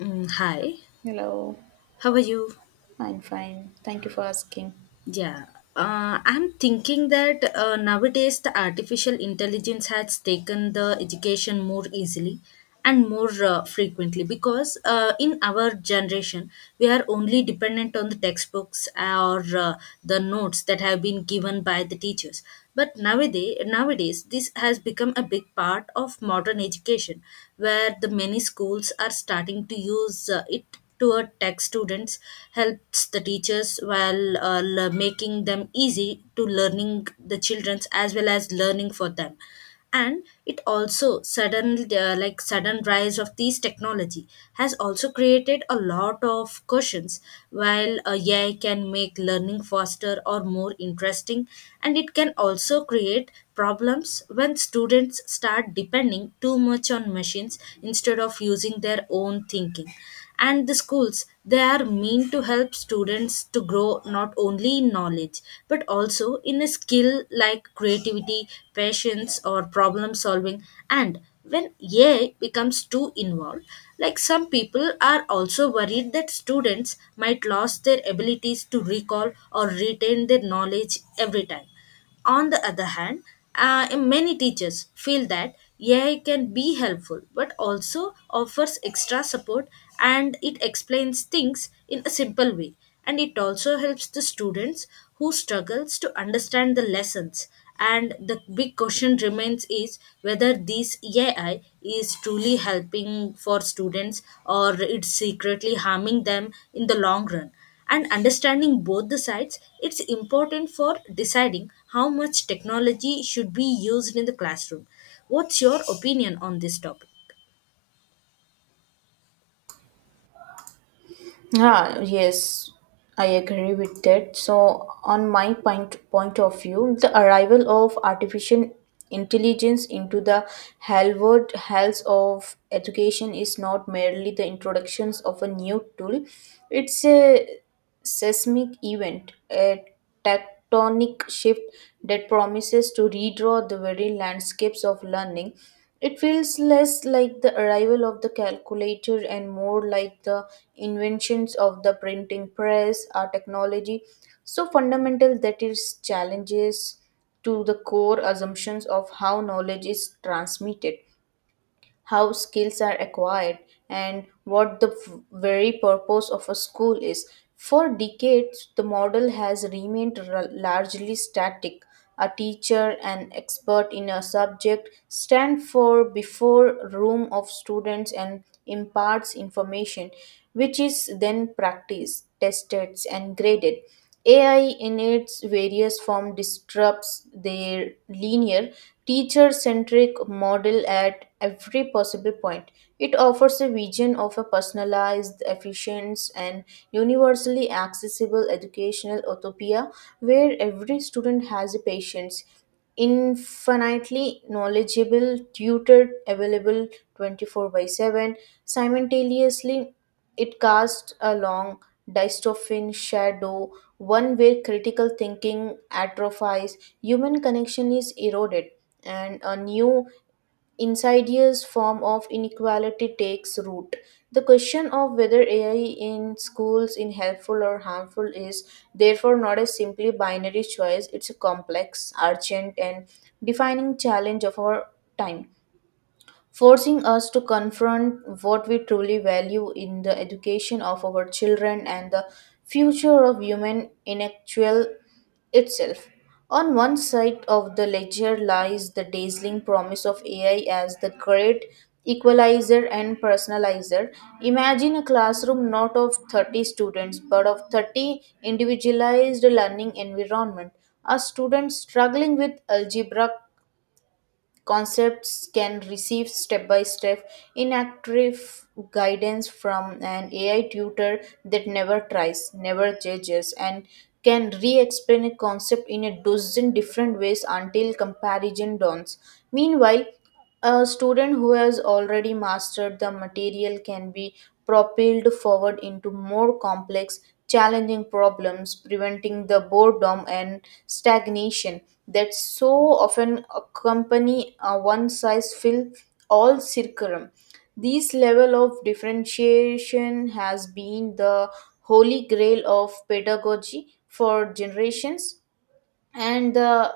Mm, hi, Hello, how are you? I'm fine. Thank you for asking. Yeah, I'm thinking that nowadays the artificial intelligence has taken the education more easily and more frequently because in our generation we are only dependent on the textbooks or the notes that have been given by the teachers. But nowadays this has become a big part of modern education, where the many schools are starting to use it to a tech students helps the teachers while making them easy to learning the childrens as well as learning for them, and it also sudden sudden rise of these technology has also created a lot of questions. While ai can make learning faster or more interesting, and it can also create problems when students start depending too much on machines instead of using their own thinking. And the schools, they are meant to help students to grow not only in knowledge but also in a skill like creativity, patience or problem solving. And when ai becomes too involved, like some people are also worried that students might lose their abilities to recall or retain their knowledge every time. On the other hand, many teachers feel that AI can be helpful but also offers extra support, and it explains things in a simple way, and it also helps the students who struggles to understand the lessons. And the big question remains is whether this AI is truly helping for students or it's secretly harming them in the long run. And understanding both the sides it's important for deciding how much technology should be used in the classroom. What's your opinion on this topic? Ah, yes, I agree with that. So, on my point of view, the arrival of artificial intelligence into the Harvard halls of education is not merely the introductions of a new tool. It's a seismic event, a tectonic shift that promises to redraw the very landscapes of learning. It feels less like the arrival of the calculator and more like the inventions of the printing press, our technology, so fundamental that it challenges to the core assumptions of how knowledge is transmitted, how skills are acquired, and what the very purpose of a school is. For decades, the model has remained largely static. A teacher, an expert in a subject, stand for before room of students and imparts information, which is then practiced, tested, and graded. AI in its various forms disrupts their linear, teacher centric model at every possible point. It offers a vision of a personalized, efficient, and universally accessible educational utopia where every student has a patience, infinitely knowledgeable tutor available 24 by 7. Simultaneously, it casts a long dystopian shadow, one where critical thinking atrophies, human connection is eroded, and a new insidious form of inequality takes root. The question of whether AI in schools is helpful or harmful is therefore not a simply binary choice. It's a complex, urgent, and defining challenge of our time, forcing us to confront what we truly value in the education of our children and the future of human intellectual itself. On one side of the ledger lies the dazzling promise of AI as the great equalizer and personalizer. Imagine a classroom not of 30 students but of 30 individualized learning environment. A student struggling with algebra concepts can receive step by step inactive guidance from an AI tutor that never tries, never judges, and can re explain a concept in a dozen different ways until comparison dawns. Meanwhile, a student who has already mastered the material can be propelled forward into more complex, challenging problems, preventing the boredom and stagnation that so often accompany a one size fits all curriculum. This level of differentiation has been the holy grail of pedagogy for generations, and the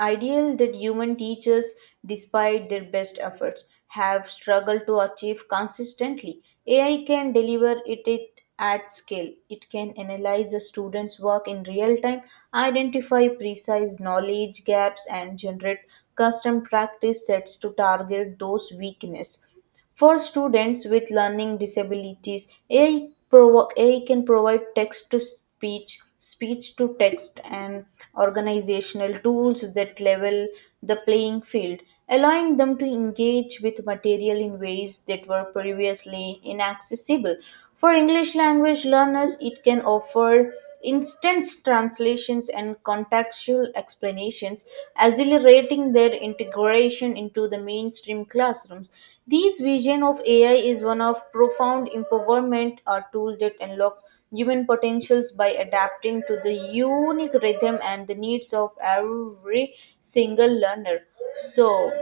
ideal that human teachers, despite their best efforts, have struggled to achieve consistently. AI can deliver it at scale. It can analyze a student's work in real time, identify precise knowledge gaps and generate custom practice sets to target those weaknesses. For students with learning disabilities, AI can provide text to speech, speech to text, and organizational tools that level the playing field, allowing them to engage with material in ways that were previously inaccessible. For English language learners, it can offer instant translations and contextual explanations, accelerating their integration into the mainstream classrooms. This vision of AI is one of profound empowerment, a tool that unlocks human potentials by adapting to the unique rhythm and the needs of every single learner. So,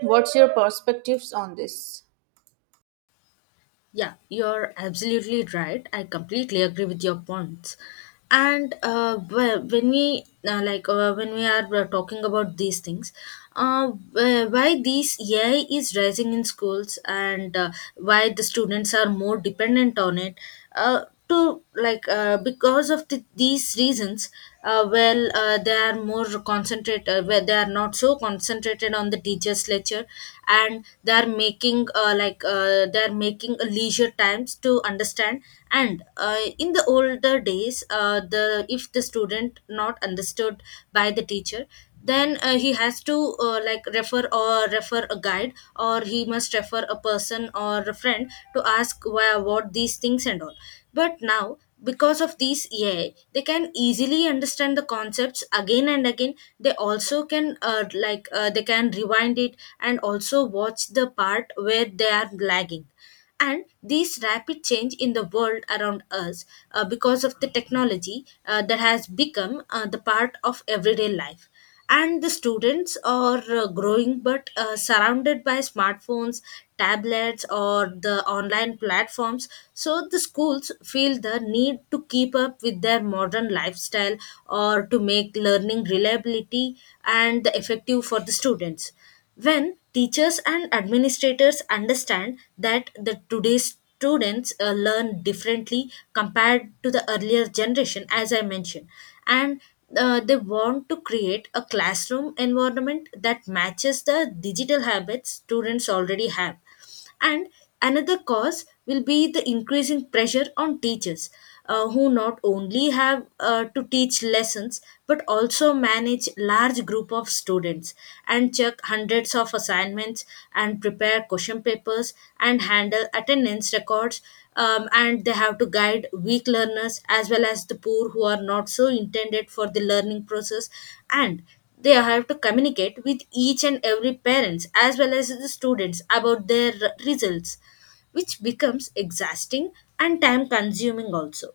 what's your perspectives on this? Yeah, you're absolutely right, I completely agree with your points. And when we when we are talking about these things, uh, why these ai is rising in schools, and why the students are more dependent on it, uh, to like because of these reasons. They are more concentrated where they are not so concentrated on the teacher's lecture, and they are making they are making a leisure times to understand. And in the older days the if the student not understood by the teacher, then he has to refer or refer a guide, or he must refer a person or a friend to ask why about these things and all. But now because of these ai they can easily understand the concepts again and again. They also can they can rewind it and also watch the part where they are lagging. And these rapid change in the world around us, because of the technology that has become the part of everyday life, and the students are growing but surrounded by smartphones, tablets or the online platforms. So the schools feel the need to keep up with their modern lifestyle or to make learning reliability and effective for the students, when teachers and administrators understand that the today's students learn differently compared to the earlier generation, as I mentioned, and they want to create a classroom environment that matches the digital habits students already have. And another cause will be the increasing pressure on teachers, who not only have to teach lessons but also manage large group of students, and check hundreds of assignments, and prepare question papers, and handle attendance records. And they have to guide weak learners as well as the poor who are not so intended for the learning process, and they have to communicate with each and every parents as well as the students about their results, which becomes exhausting and time consuming also.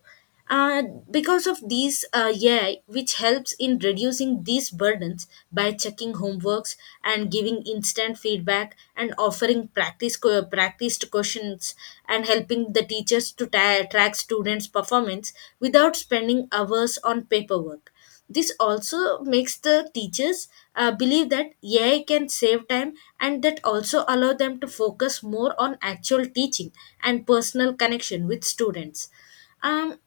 uh, because of these ai, which helps in reducing these burdens by checking homeworks, and giving instant feedback, and offering practiced questions, and helping the teachers to track students performance without spending hours on paperwork. This also makes the teachers believe that AI can save time, and that also allow them to focus more on actual teaching and personal connection with students. Um,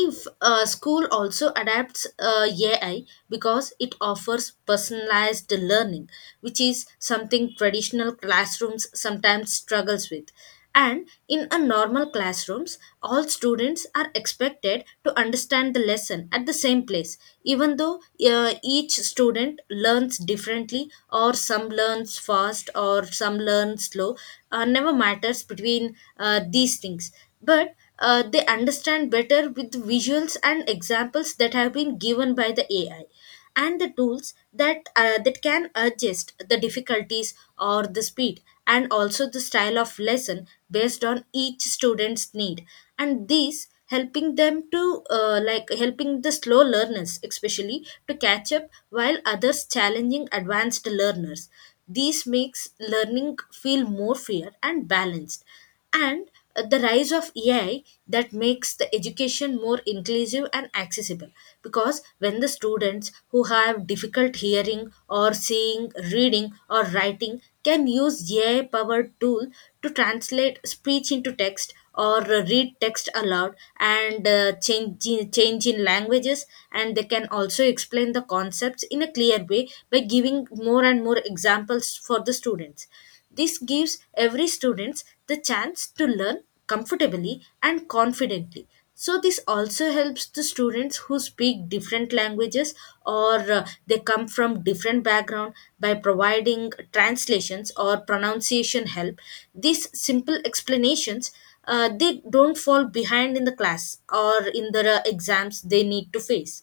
if school also adapts ai because it offers personalized learning, which is something traditional classrooms sometimes struggles with. And in a normal classrooms all students are expected to understand the lesson at the same place, even though each student learns differently, or some learns fast or some learn slow. Never matters between these things, but they understand better with visuals and examples that have been given by the AI, and the tools that that can adjust the difficulties or the speed and also the style of lesson based on each student's need. And these helping them to helping the slow learners especially to catch up while others challenging advanced learners. This makes learning feel more fair and balanced. And the rise of AI that makes the education more inclusive and accessible. Because when the students who have difficult hearing or seeing, reading, or writing can use AI powered tool to translate speech into text, or read text aloud, and change in languages. And they can also explain the concepts in a clear way by giving more and more examples for the students. This gives every students the chance to learn comfortably and confidently. So this also helps the students who speak different languages, or they come from different background, by providing translations or pronunciation help. These simple explanations, they don't fall behind in the class or in the exams they need to face.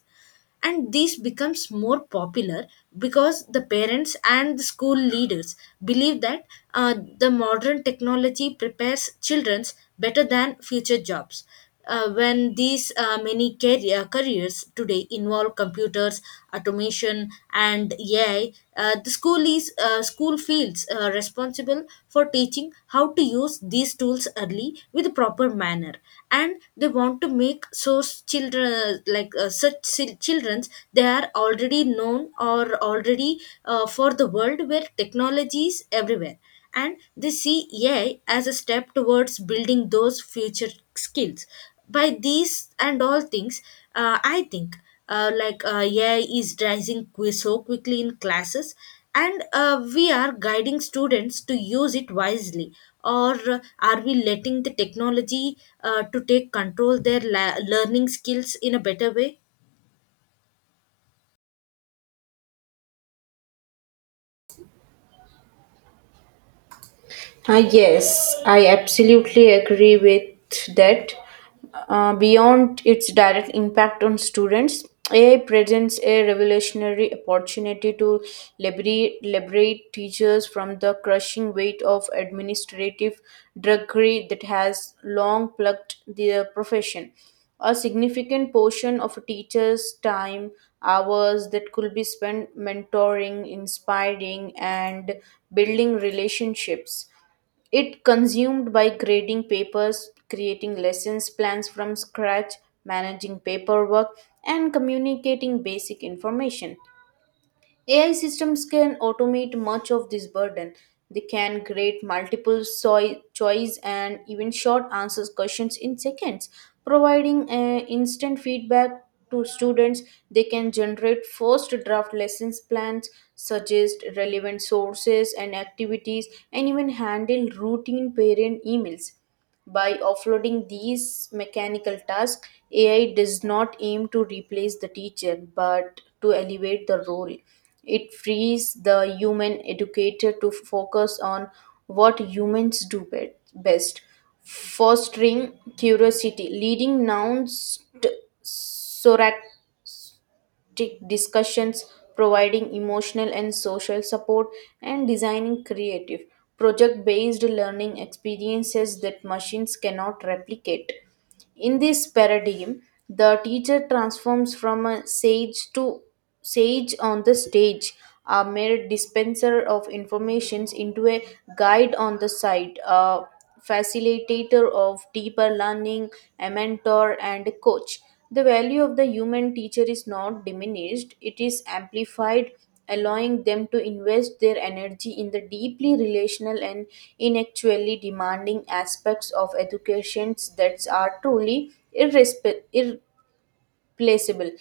And this becomes more popular because the parents and the school leaders believe that the modern technology prepares childrens better than future jobs. When these careers today involve computers, automation and ai, the school is school feels responsible for teaching how to use these tools early with proper manner, and they want to make so children such childrens they are already known or already for the world where technology is everywhere. And they see AI as a step towards building those future skills. By these and all things, I think AI is rising so quickly in classes, and we are guiding students to use it wisely. Or are we letting the technology to take control their learning skills in a better way? Yes, I absolutely agree with that. Beyond its direct impact on students, AI presents a revolutionary opportunity to liberate teachers from the crushing weight of administrative drudgery that has long plagued their profession. A significant portion of a teacher's time, hours that could be spent mentoring, inspiring, and building relationships, it consumed by grading papers, creating lessons plans from scratch, managing paperwork, and communicating basic information. AI systems can automate much of this burden. They can create multiple choice and even short answers questions in seconds, providing instant feedback to students. They can generate first draft lessons plans, suggest relevant sources and activities, and even handle routine parent emails. By offloading these mechanical tasks, AI does not aim to replace the teacher but to elevate the role. It frees the human educator to focus on what humans do best, fostering curiosity. Leading nouns sorac- discussions, providing emotional and social support, and designing creative, project based learning experiences that machines cannot replicate. In this paradigm, the teacher transforms from a sage on the stage, a mere dispenser of informations, into a guide on the side, a facilitator of deeper learning, a mentor and a coach. The value of the human teacher is not diminished, it is amplified, allowing them to invest their energy in the deeply relational and intellectually demanding aspects of educations that are truly irresp- irreplaceable.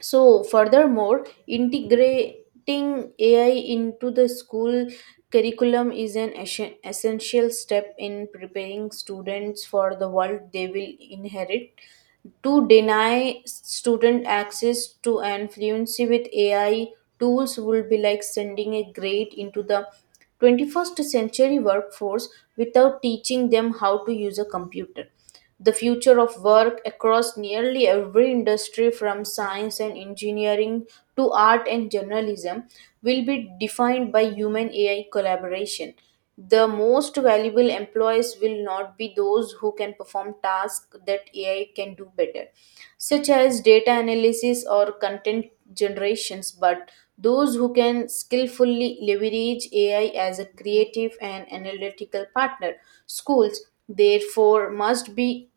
So, furthermore, integrating AI into the school curriculum is an essential step in preparing students for the world they will inherit. To deny student access to and fluency with AI tools would be like sending a grade into the 21st century workforce without teaching them how to use a computer. The future of work across nearly every industry, from science and engineering to art and journalism, will be defined by human AI collaboration. The most valuable employees will not be those who can perform tasks that AI can do better, such as data analysis or content generations, but those who can skillfully leverage AI as a creative and analytical partner. Schools, therefore,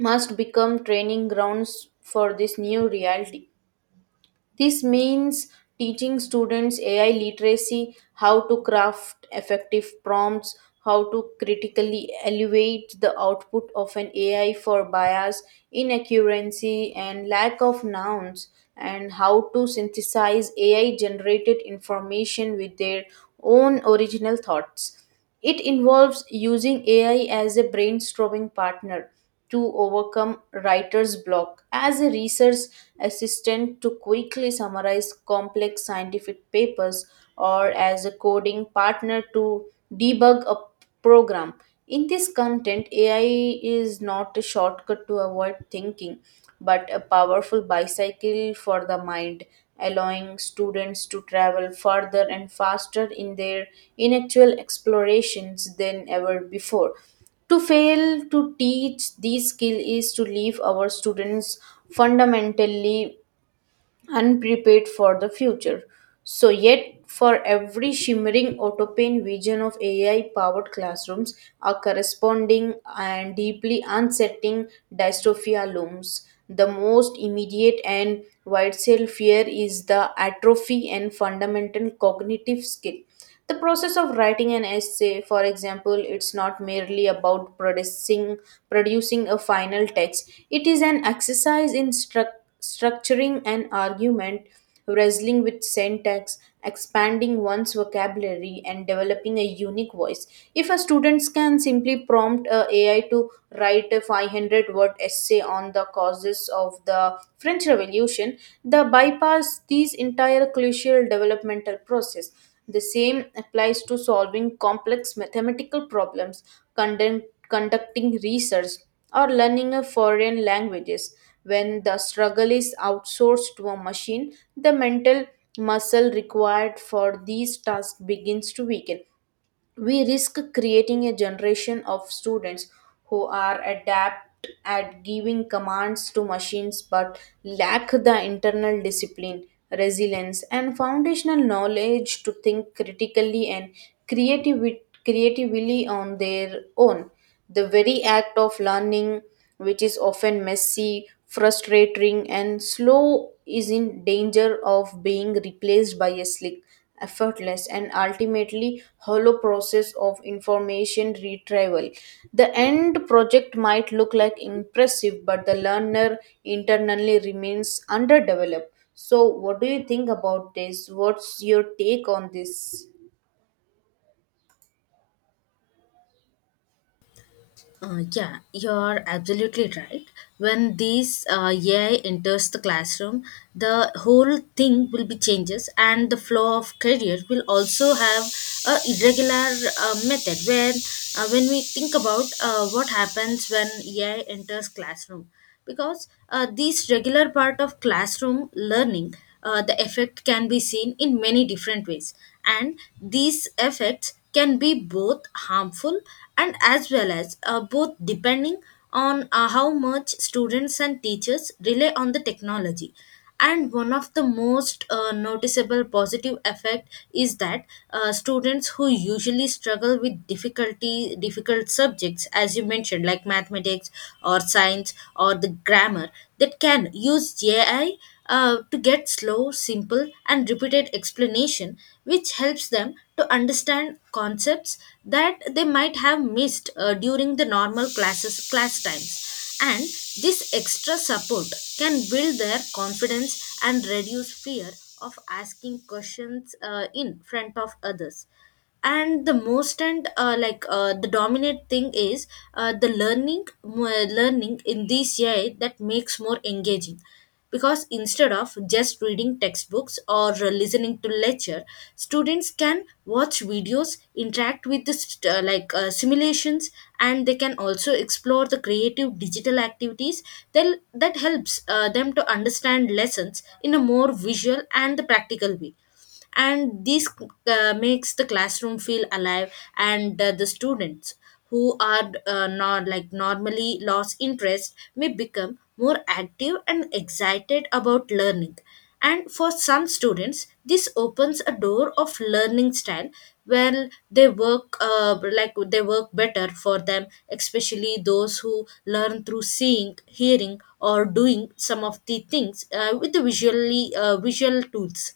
must become training grounds for this new reality. This means teaching students AI literacy, how to craft effective prompts, how to critically evaluate the output of an AI for bias, inaccuracy, and lack of nouns, and how to synthesize AI generated information with their own original thoughts. It involves using AI as a brainstorming partner to overcome writer's block. As a research assistant, to quickly summarize complex scientific papers, or as a coding partner to debug a program. In this content, AI is not a shortcut to avoid thinking, but a powerful bicycle for the mind, allowing students to travel further and faster in their intellectual explorations than ever before. To fail to teach these skills is to leave our students fundamentally unprepared for the future. So, yet for every shimmering autopane vision of AI powered classrooms, a corresponding and deeply unsettling dystopia looms. The most immediate and widespread fear is the atrophy and fundamental cognitive skill, the process of writing an essay, for example. It's not merely about producing a final text, it is an exercise in structuring an argument, wrestling with syntax, expanding one's vocabulary, and developing a unique voice. If a student can simply prompt a AI to write a 500 word essay on the causes of the French Revolution, the bypass these entire crucial developmental process. The same applies to solving complex mathematical problems, conden- conducting research, or learning a foreign languages. When the struggle is outsourced to a machine, the mental muscle required for these tasks begins to weaken. We risk creating a generation of students who are adept at giving commands to machines but lack the internal discipline, resilience, and foundational knowledge to think critically and creative- creatively on their own. The very act of learning, which is often messy, frustrating, and slow, is in danger of being replaced by a slick, effortless, and ultimately hollow process of information retrieval. The end project might look like impressive, but the learner internally remains underdeveloped. So, what do you think about this? What's your take on this? Yeah, you're absolutely right. When these AI enters the classroom, the whole thing will be changes, and the flow of career will also have a irregular method. When we think about what happens when AI enters classroom, because these regular part of classroom learning, the effect can be seen in many different ways, and these effects can be both harmful and as well as both depending on how much students and teachers rely on the technology. And one of the most noticeable positive effect is that students who usually struggle with difficult subjects, as you mentioned, like mathematics or science or the grammar, that can use ai to get slow simple and repeated explanation, which helps them to understand concepts that they might have missed during the normal class times. And this extra support can build their confidence and reduce fear of asking questions in front of others. And the most and the dominant thing is learning in this AI that makes more engaging, because instead of just reading textbooks or listening to lecture, students can watch videos, interact with the simulations, and they can also explore the creative digital activities that helps them to understand lessons in a more visual and the practical way. And this makes the classroom feel alive, and the students who are not like normally lost interest may become more active and excited about learning. And for some students this opens a door of learning style where they work they work better for them, especially those who learn through seeing, hearing or doing some of the things with the visually visual tools.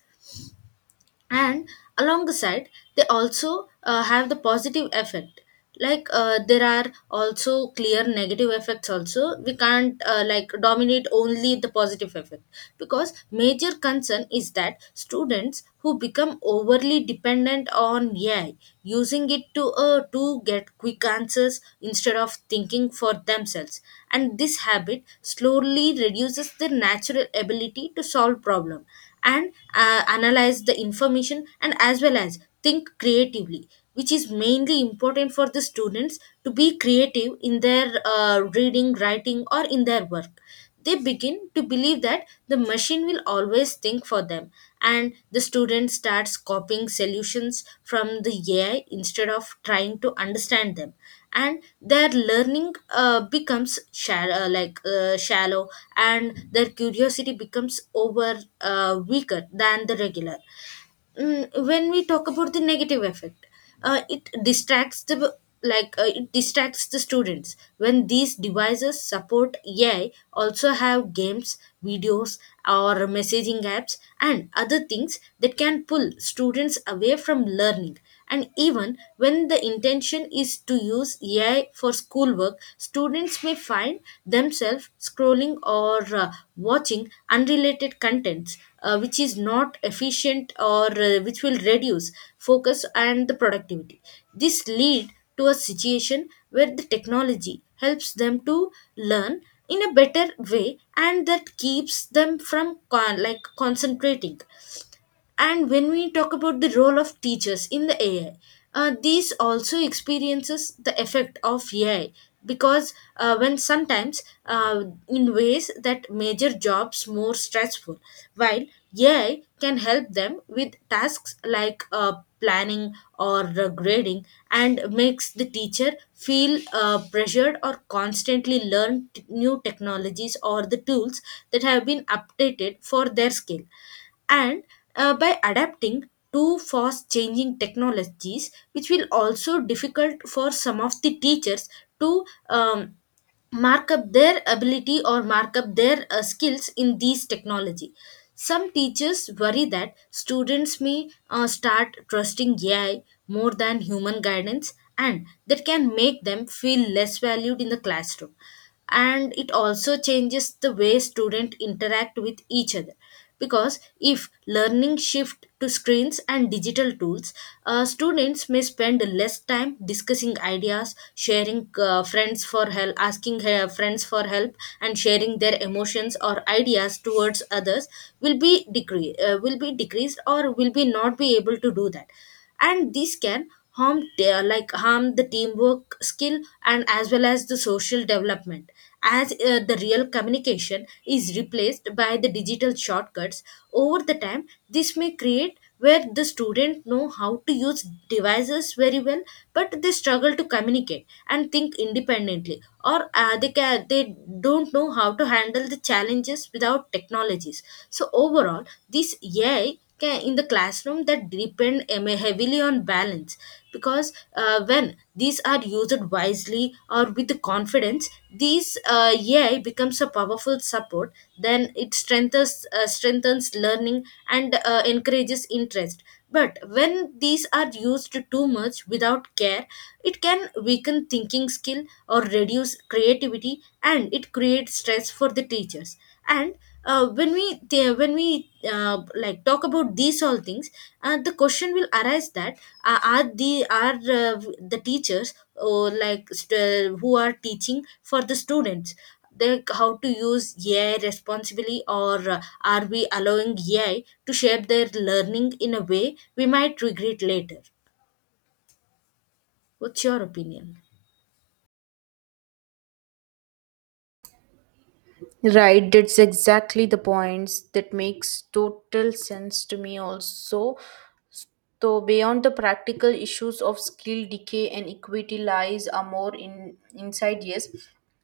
And alongside, they also have the positive effect, like there are also clear negative effects also. We can't dominate only the positive effect, because major concern is that students who become overly dependent on ai, using it to get quick answers instead of thinking for themselves. And this habit slowly reduces their natural ability to solve problem, and analyze the information, and as well as think creatively, which is mainly important for the students to be creative in their reading, writing, or in their work. They begin to believe that the machine will always think for them. And the student starts copying solutions from the AI instead of trying to understand them. And their learning becomes shallow, like shallow, and their curiosity becomes over weaker than the regular. When we talk about the negative effect, it distracts the it distracts the students when these devices support AI, also have games, videos, or messaging apps and other things that can pull students away from learning. And even when the intention is to use AI for schoolwork, students may find themselves scrolling or watching unrelated contents, which is not efficient, or which will reduce focus and the productivity. This lead to a situation where the technology helps them to learn in a better way, and that keeps them from concentrating. And when we talk about the role of teachers in the AI, these also experiences the effect of AI, because when sometimes in ways that major jobs more stressful, while AI can help them with tasks like planning or grading, and makes the teacher feel pressured or constantly learn new technologies or the tools that have been updated for their skill. And by adapting to fast changing technologies, which will also difficult for some of the teachers to mark up their ability or mark up their skills in these technology. Some teachers worry that students may start trusting AI more than human guidance, and that can make them feel less valued in the classroom. And it also changes the way students interact with each other, because if learning shift to screens and digital tools, students may spend less time discussing ideas, sharing friends for help, asking her friends for help, and sharing their emotions or ideas towards others will be decre will be decreased, or will be not be able to do that. And this can harm the teamwork skill, and as well as the social development, as the real communication is replaced by the digital shortcuts. Over the time, this may create where the student know how to use devices very well, but they struggle to communicate and think independently, or they don't know how to handle the challenges without technologies. So overall, this in the classroom that depend heavily on balance, because when these are used wisely or with confidence, these ai becomes a powerful support, then it strengthens learning, and encourages interest. But when these are used too much without care, it can weaken thinking skill or reduce creativity, and it creates stress for the teachers. And when we talk about these all things, the question will arise that, are the teachers or who are teaching for the students, they, how to use AI responsibly, or are we allowing AI to shape their learning in a way we might regret later? What's your opinion? Right, that's exactly the points that makes total sense to me also. So beyond the practical issues of skill decay and equity lies a more in insidious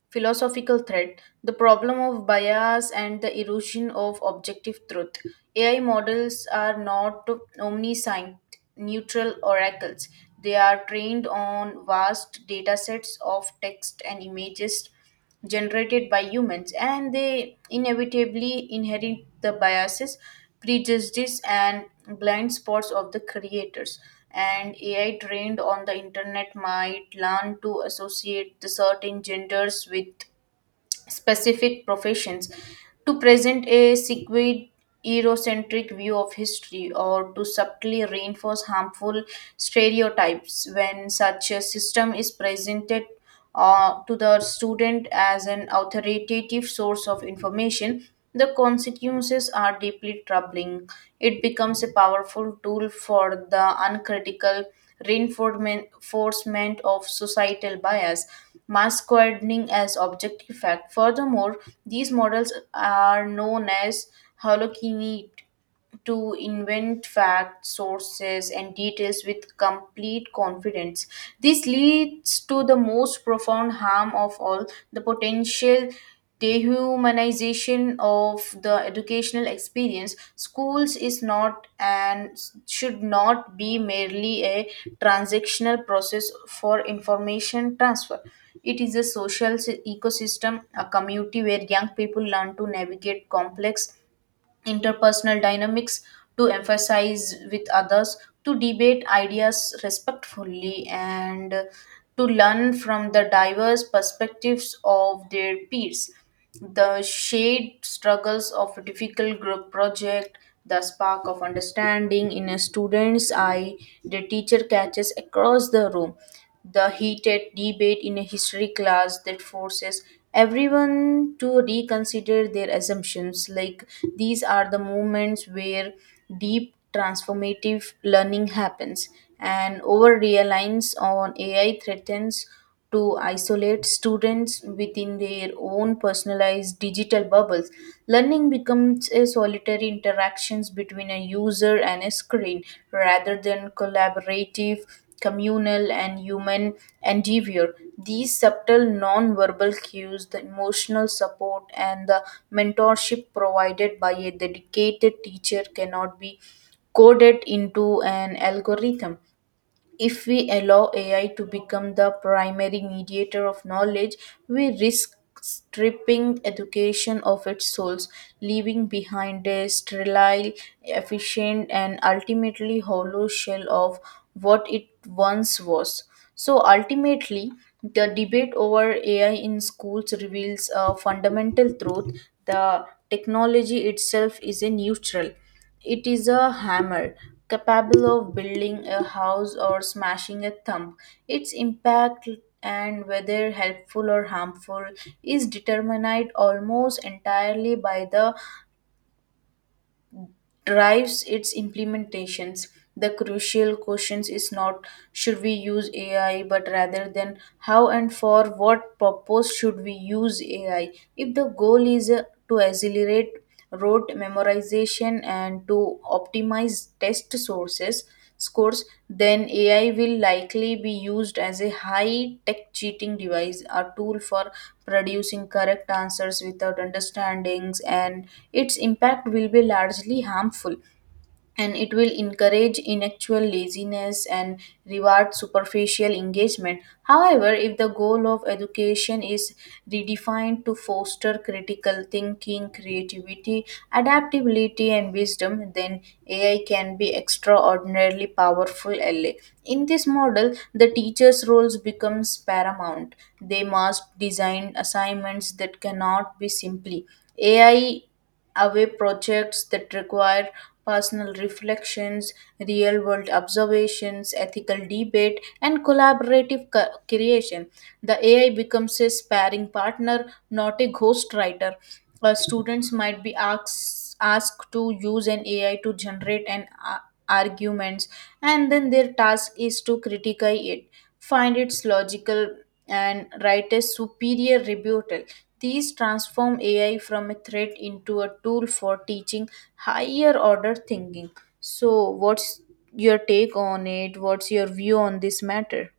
philosophical threat, the problem of bias and the erosion of objective truth. AI models are not omniscient, neutral oracles. They are trained on vast data sets of text and images generated by humans and they inevitably inherit the biases, prejudices and blind spots of the creators. And AI trained on the internet might learn to associate the certain genders with specific professions, to present a sequid Eurocentric view of history or to subtly reinforce harmful stereotypes. When such a system is presented, to the student as an authoritative source of information, the consequences are deeply troubling. It becomes a powerful tool for the uncritical reinforcement of societal bias, masquerading as objective fact. Furthermore, these models are known as holocentric to invent facts, sources, and details with complete confidence. This leads to the most profound harm of all, the potential dehumanization of the educational experience. Schools is not and should not be merely a transactional process for information transfer. It is a social ecosystem, a community where young people learn to navigate complex interpersonal dynamics, to emphasize with others, to debate ideas respectfully, and to learn from the diverse perspectives of their peers. The shared struggles of a difficult group project, the spark of understanding in a student's eye, the teacher catches across the room, the heated debate in a history class that forces everyone to reconsider their assumptions. Like these are the moments where deep transformative learning happens, and over reliance on AI threatens to isolate students within their own personalized digital bubbles. Learning becomes a solitary interactions between a user and a screen rather than collaborative, communal and human endeavor. These subtle non-verbal cues, the emotional support and the mentorship provided by a dedicated teacher cannot be coded into an algorithm. If we allow AI to become the primary mediator of knowledge, we risk stripping education of its souls, leaving behind a sterile, efficient, and ultimately hollow shell of what it once was. So, ultimately, the debate over AI in schools reveals a fundamental truth. The technology itself is a neutral. It is a hammer, capable of building a house or smashing a thumb. Its impact and whether helpful or harmful is determined almost entirely by the drives its implementations. The crucial question is not should we use AI, but rather than how and for what purpose should we use AI. If the goal is to accelerate rote memorization and to optimize test sources scores, then AI will likely be used as a high tech cheating device, a tool for producing correct answers without understandings, and its impact will be largely harmful, and it will encourage intellectual laziness and reward superficial engagement. However, if the goal of education is redefined to foster critical thinking, creativity, adaptability, and wisdom, then AI can be extraordinarily powerful ally. In this model, the teacher's roles becomes paramount. They must design assignments that cannot be simply AI away, projects that require personal reflections, real world observations, ethical debate, and collaborative co- creation. The AI becomes a sparring partner, not a ghostwriter. Students might be asked to use an AI to generate arguments, and then their task is to critique it, find its logical and write a superior rebuttal. These transform AI from a threat into a tool for teaching higher order thinking. So, what's your take on it? What's your view on this matter?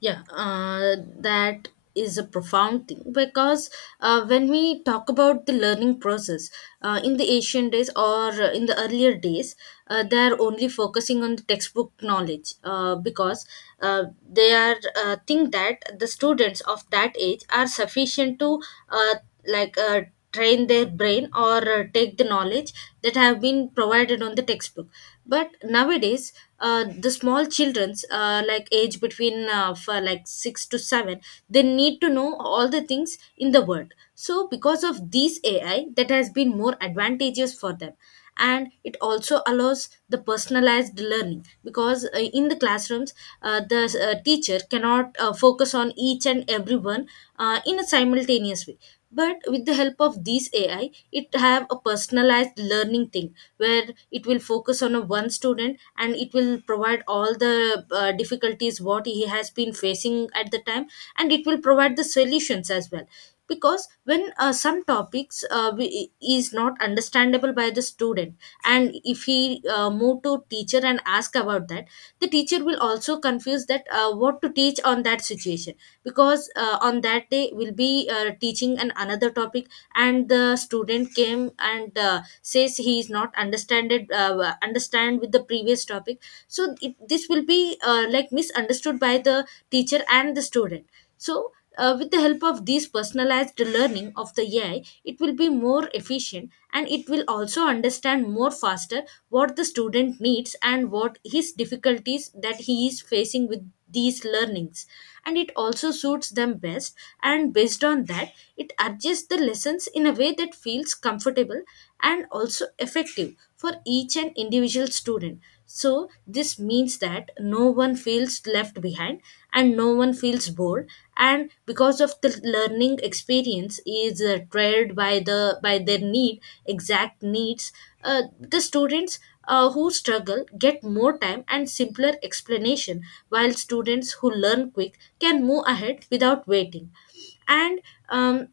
Yeah, that is a profound thing, because when we talk about the learning process, in the ancient days, or in the earlier days, they are only focusing on the textbook knowledge, because uh, they are think that the students of that age are sufficient to uh, like uh, train their brain or take the knowledge that have been provided on the textbook. But nowadays, the small children's like age between for like 6 to 7, they need to know all the things in the world, so because of these ai that has been more advantageous for them. And it also allows the personalized learning, because in the classrooms, the teacher cannot focus on each and everyone in a simultaneous way, but with the help of these ai, it have a personalized learning thing, where it will focus on a one student, and it will provide all the difficulties what he has been facing at the time, and it will provide the solutions as well. Because when some topics is not understandable by the student, and if he move to teacher and ask about that, the teacher will also confuse that what to teach on that situation, because on that day we'll be teaching an another topic, and the student came and says he is not understand with the previous topic. So this will be misunderstood by the teacher and the student. So with the help of these personalized learning of the AI, it will be more efficient, and it will also understand more faster what the student needs and what his difficulties that he is facing with these learnings. And it also suits them best, and based on that, it adjusts the lessons in a way that feels comfortable and also effective for each and individual student. So this means that no one feels left behind and no one feels bored, and because of the learning experience is tried by the by their need, exact needs, the students who struggle get more time and simpler explanation, while students who learn quick can move ahead without waiting. And um,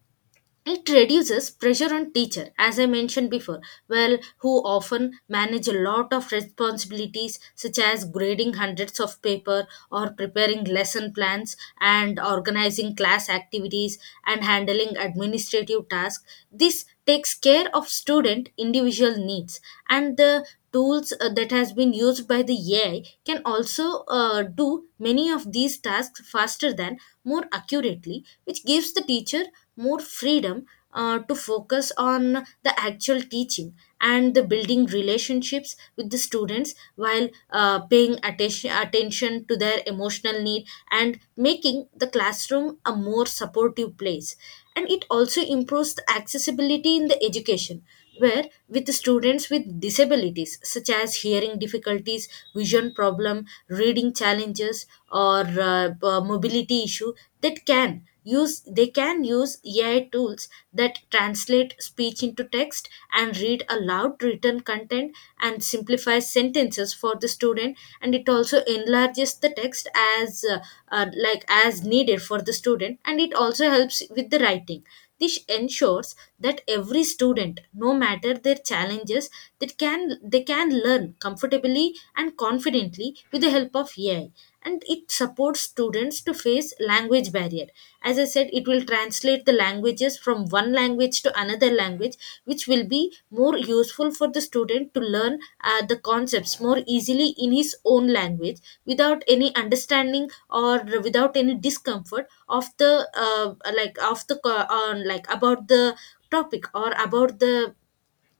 it reduces pressure on teacher, as I mentioned before, well, who often manage a lot of responsibilities, such as grading hundreds of paper, or preparing lesson plans, and organizing class activities, and handling administrative tasks. This takes care of student individual needs, and the tools that has been used by the AI can also do many of these tasks faster than more accurately, which gives the teacher more freedom to focus on the actual teaching, and the building relationships with the students, while paying attention to their emotional need, and making the classroom a more supportive place. And it also improves the accessibility in the education, where with the students with disabilities, such as hearing difficulties, vision problem, reading challenges, or mobility issue, that can use they can use ai tools that translate speech into text, and read aloud written content, and simplify sentences for the student, and it also enlarges the text as as needed for the student, and it also helps with the writing. This ensures that every student, no matter their challenges, that can they can learn comfortably and confidently with the help of ai. And it supports students to face language barrier, as I said, it will translate the languages from one language to another language, which will be more useful for the student to learn the concepts more easily in his own language, without any understanding, or without any discomfort of the of the about the topic, or about the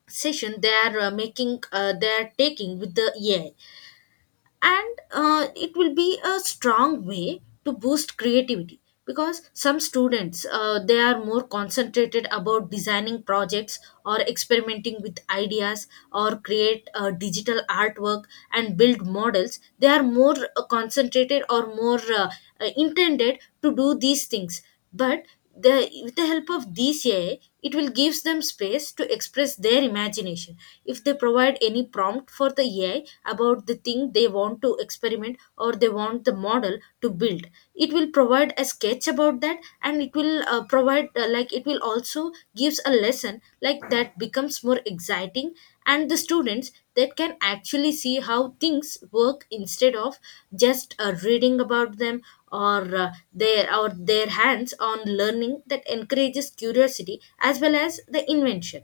session they are making they are taking with the ai. And it will be a strong way to boost creativity, because some students they are more concentrated about designing projects, or experimenting with ideas, or create digital artwork, and build models. They are more concentrated, or more intended to do these things. But with the help of these AI, it will gives them space to express their imagination. If they provide any prompt for the AI about the thing they want to experiment, or they want the model to build, it will provide a sketch about that, and it will provide like it will also gives a lesson, like that becomes more exciting, and the students that can actually see how things work, instead of just reading about them, or their hands on learning that encourages curiosity, as well as the invention.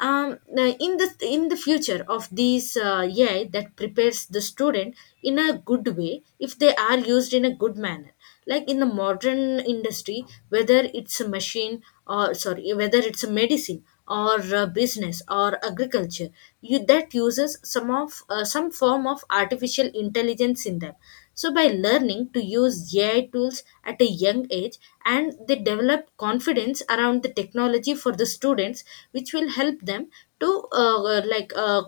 In the future of these AI that prepares the student in a good way if they are used in a good manner, like in the modern industry, whether it's a machine, or sorry, whether it's a medicine, or a business, or agriculture, you that uses some of some form of artificial intelligence in them. So by learning to use ai tools at a young age, and they develop confidence around the technology for the students, which will help them to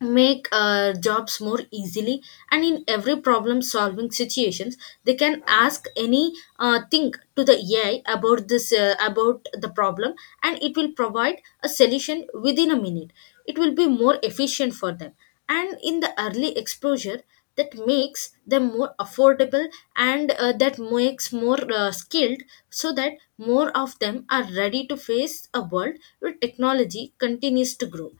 make jobs more easily. And in every problem solving situations, they can ask any thing to the ai about this about the problem, and it will provide a solution within a minute, it will be more efficient for them. And in the early exposure, that makes them more affordable, and that makes more skilled, so that more of them are ready to face a world where technology continues to grow.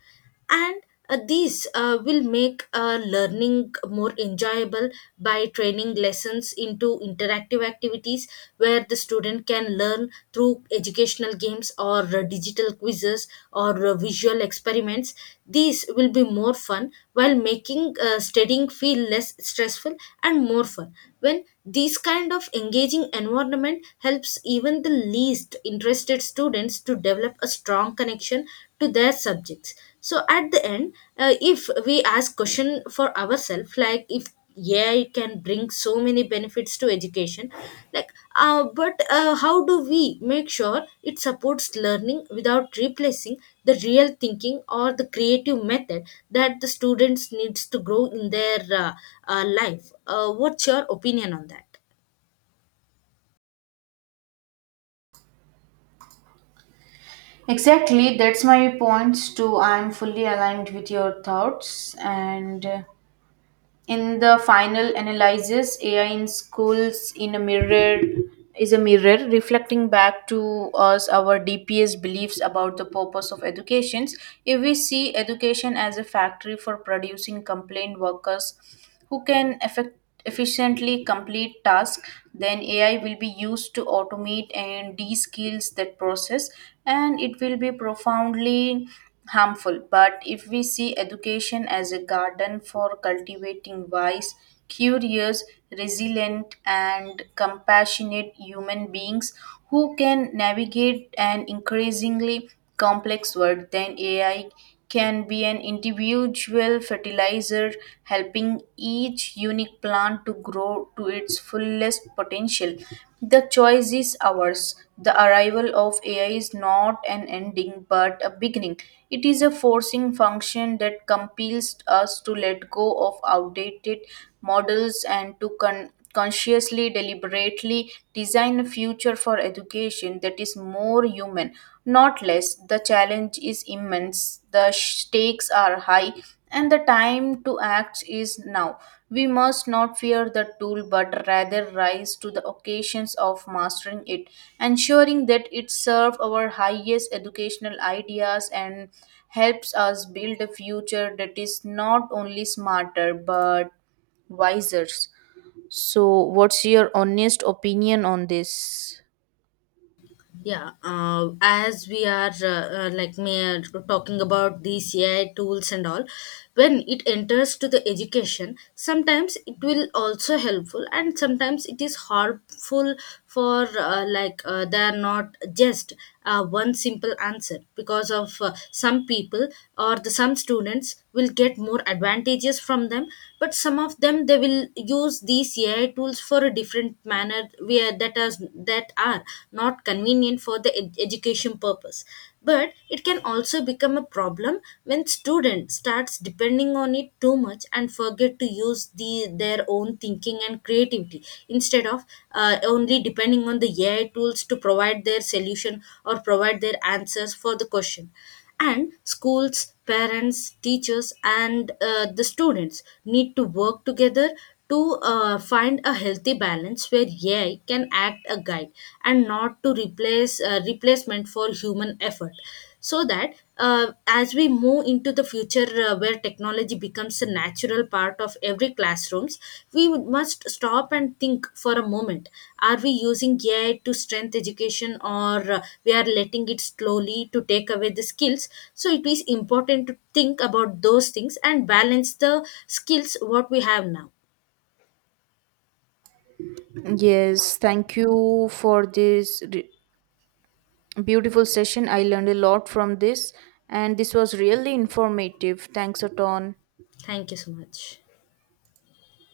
And these will make learning more enjoyable, by training lessons into interactive activities, where the student can learn through educational games, or digital quizzes, or visual experiments. These will be more fun, while making studying feel less stressful and more fun. When this kind of engaging environment helps even the least interested students to develop a strong connection to their subjects. So at the end, if we ask question for ourselves, like if, yeah, it can bring so many benefits to education, like but how do we make sure it supports learning without replacing the real thinking or the creative method that the students needs to grow in their life, what's your opinion on that? Exactly, that's my points too. I'm fully aligned with your thoughts and. In the final analysis, AI in schools in a mirror is a mirror reflecting back to us our DPS beliefs about the purpose of educations. If we see education as a factory for producing complaint workers who can efficiently complete tasks, then AI will be used to automate and de-skills that process, and it will be profoundly harmful. But if we see education as a garden for cultivating wise, curious, resilient and compassionate human beings who can navigate an increasingly complex world, then AI can be an individual fertilizer, helping each unique plant to grow to its fullest potential. The choice is ours. The arrival of AI is not an ending but a beginning. It is a forcing function that compels us to let go of outdated models and to consciously, deliberately design a future for education that is more human, not less. The challenge is immense, the stakes are high, and the time to act is now. We must not fear the tool but rather rise to the occasions of mastering it, ensuring that it serves our highest educational ideas and helps us build a future that is not only smarter but wiser. So, what's your honest opinion on this? Yeah, as we are like me talking about these AI tools and all, when it enters to the education, sometimes it will also helpful, and sometimes it is harmful, for they are not just one simple answer, because of some people or the some students will get more advantages from them, but some of them they will use these ai tools for a different manner, where that is that are not convenient for the education purpose. But it can also become a problem when student starts depending on it too much, and forget to use their own thinking and creativity, instead of only depending on the AI tools to provide their solution or provide their answers for the question. And schools, parents, teachers, and the students need to work together to find a healthy balance where ai can act a guide, and not to replace replacement for human effort. So that as we move into the future, where technology becomes a natural part of every classrooms, we must stop and think for a moment, are we using ai to strengthen education, or we are letting it slowly to take away the skills? So it is important to think about those things and balance the skills what we have now. Yes, thank you for this beautiful session. I learned a lot from this, and this was really informative. Thanks a ton. Thank you so much.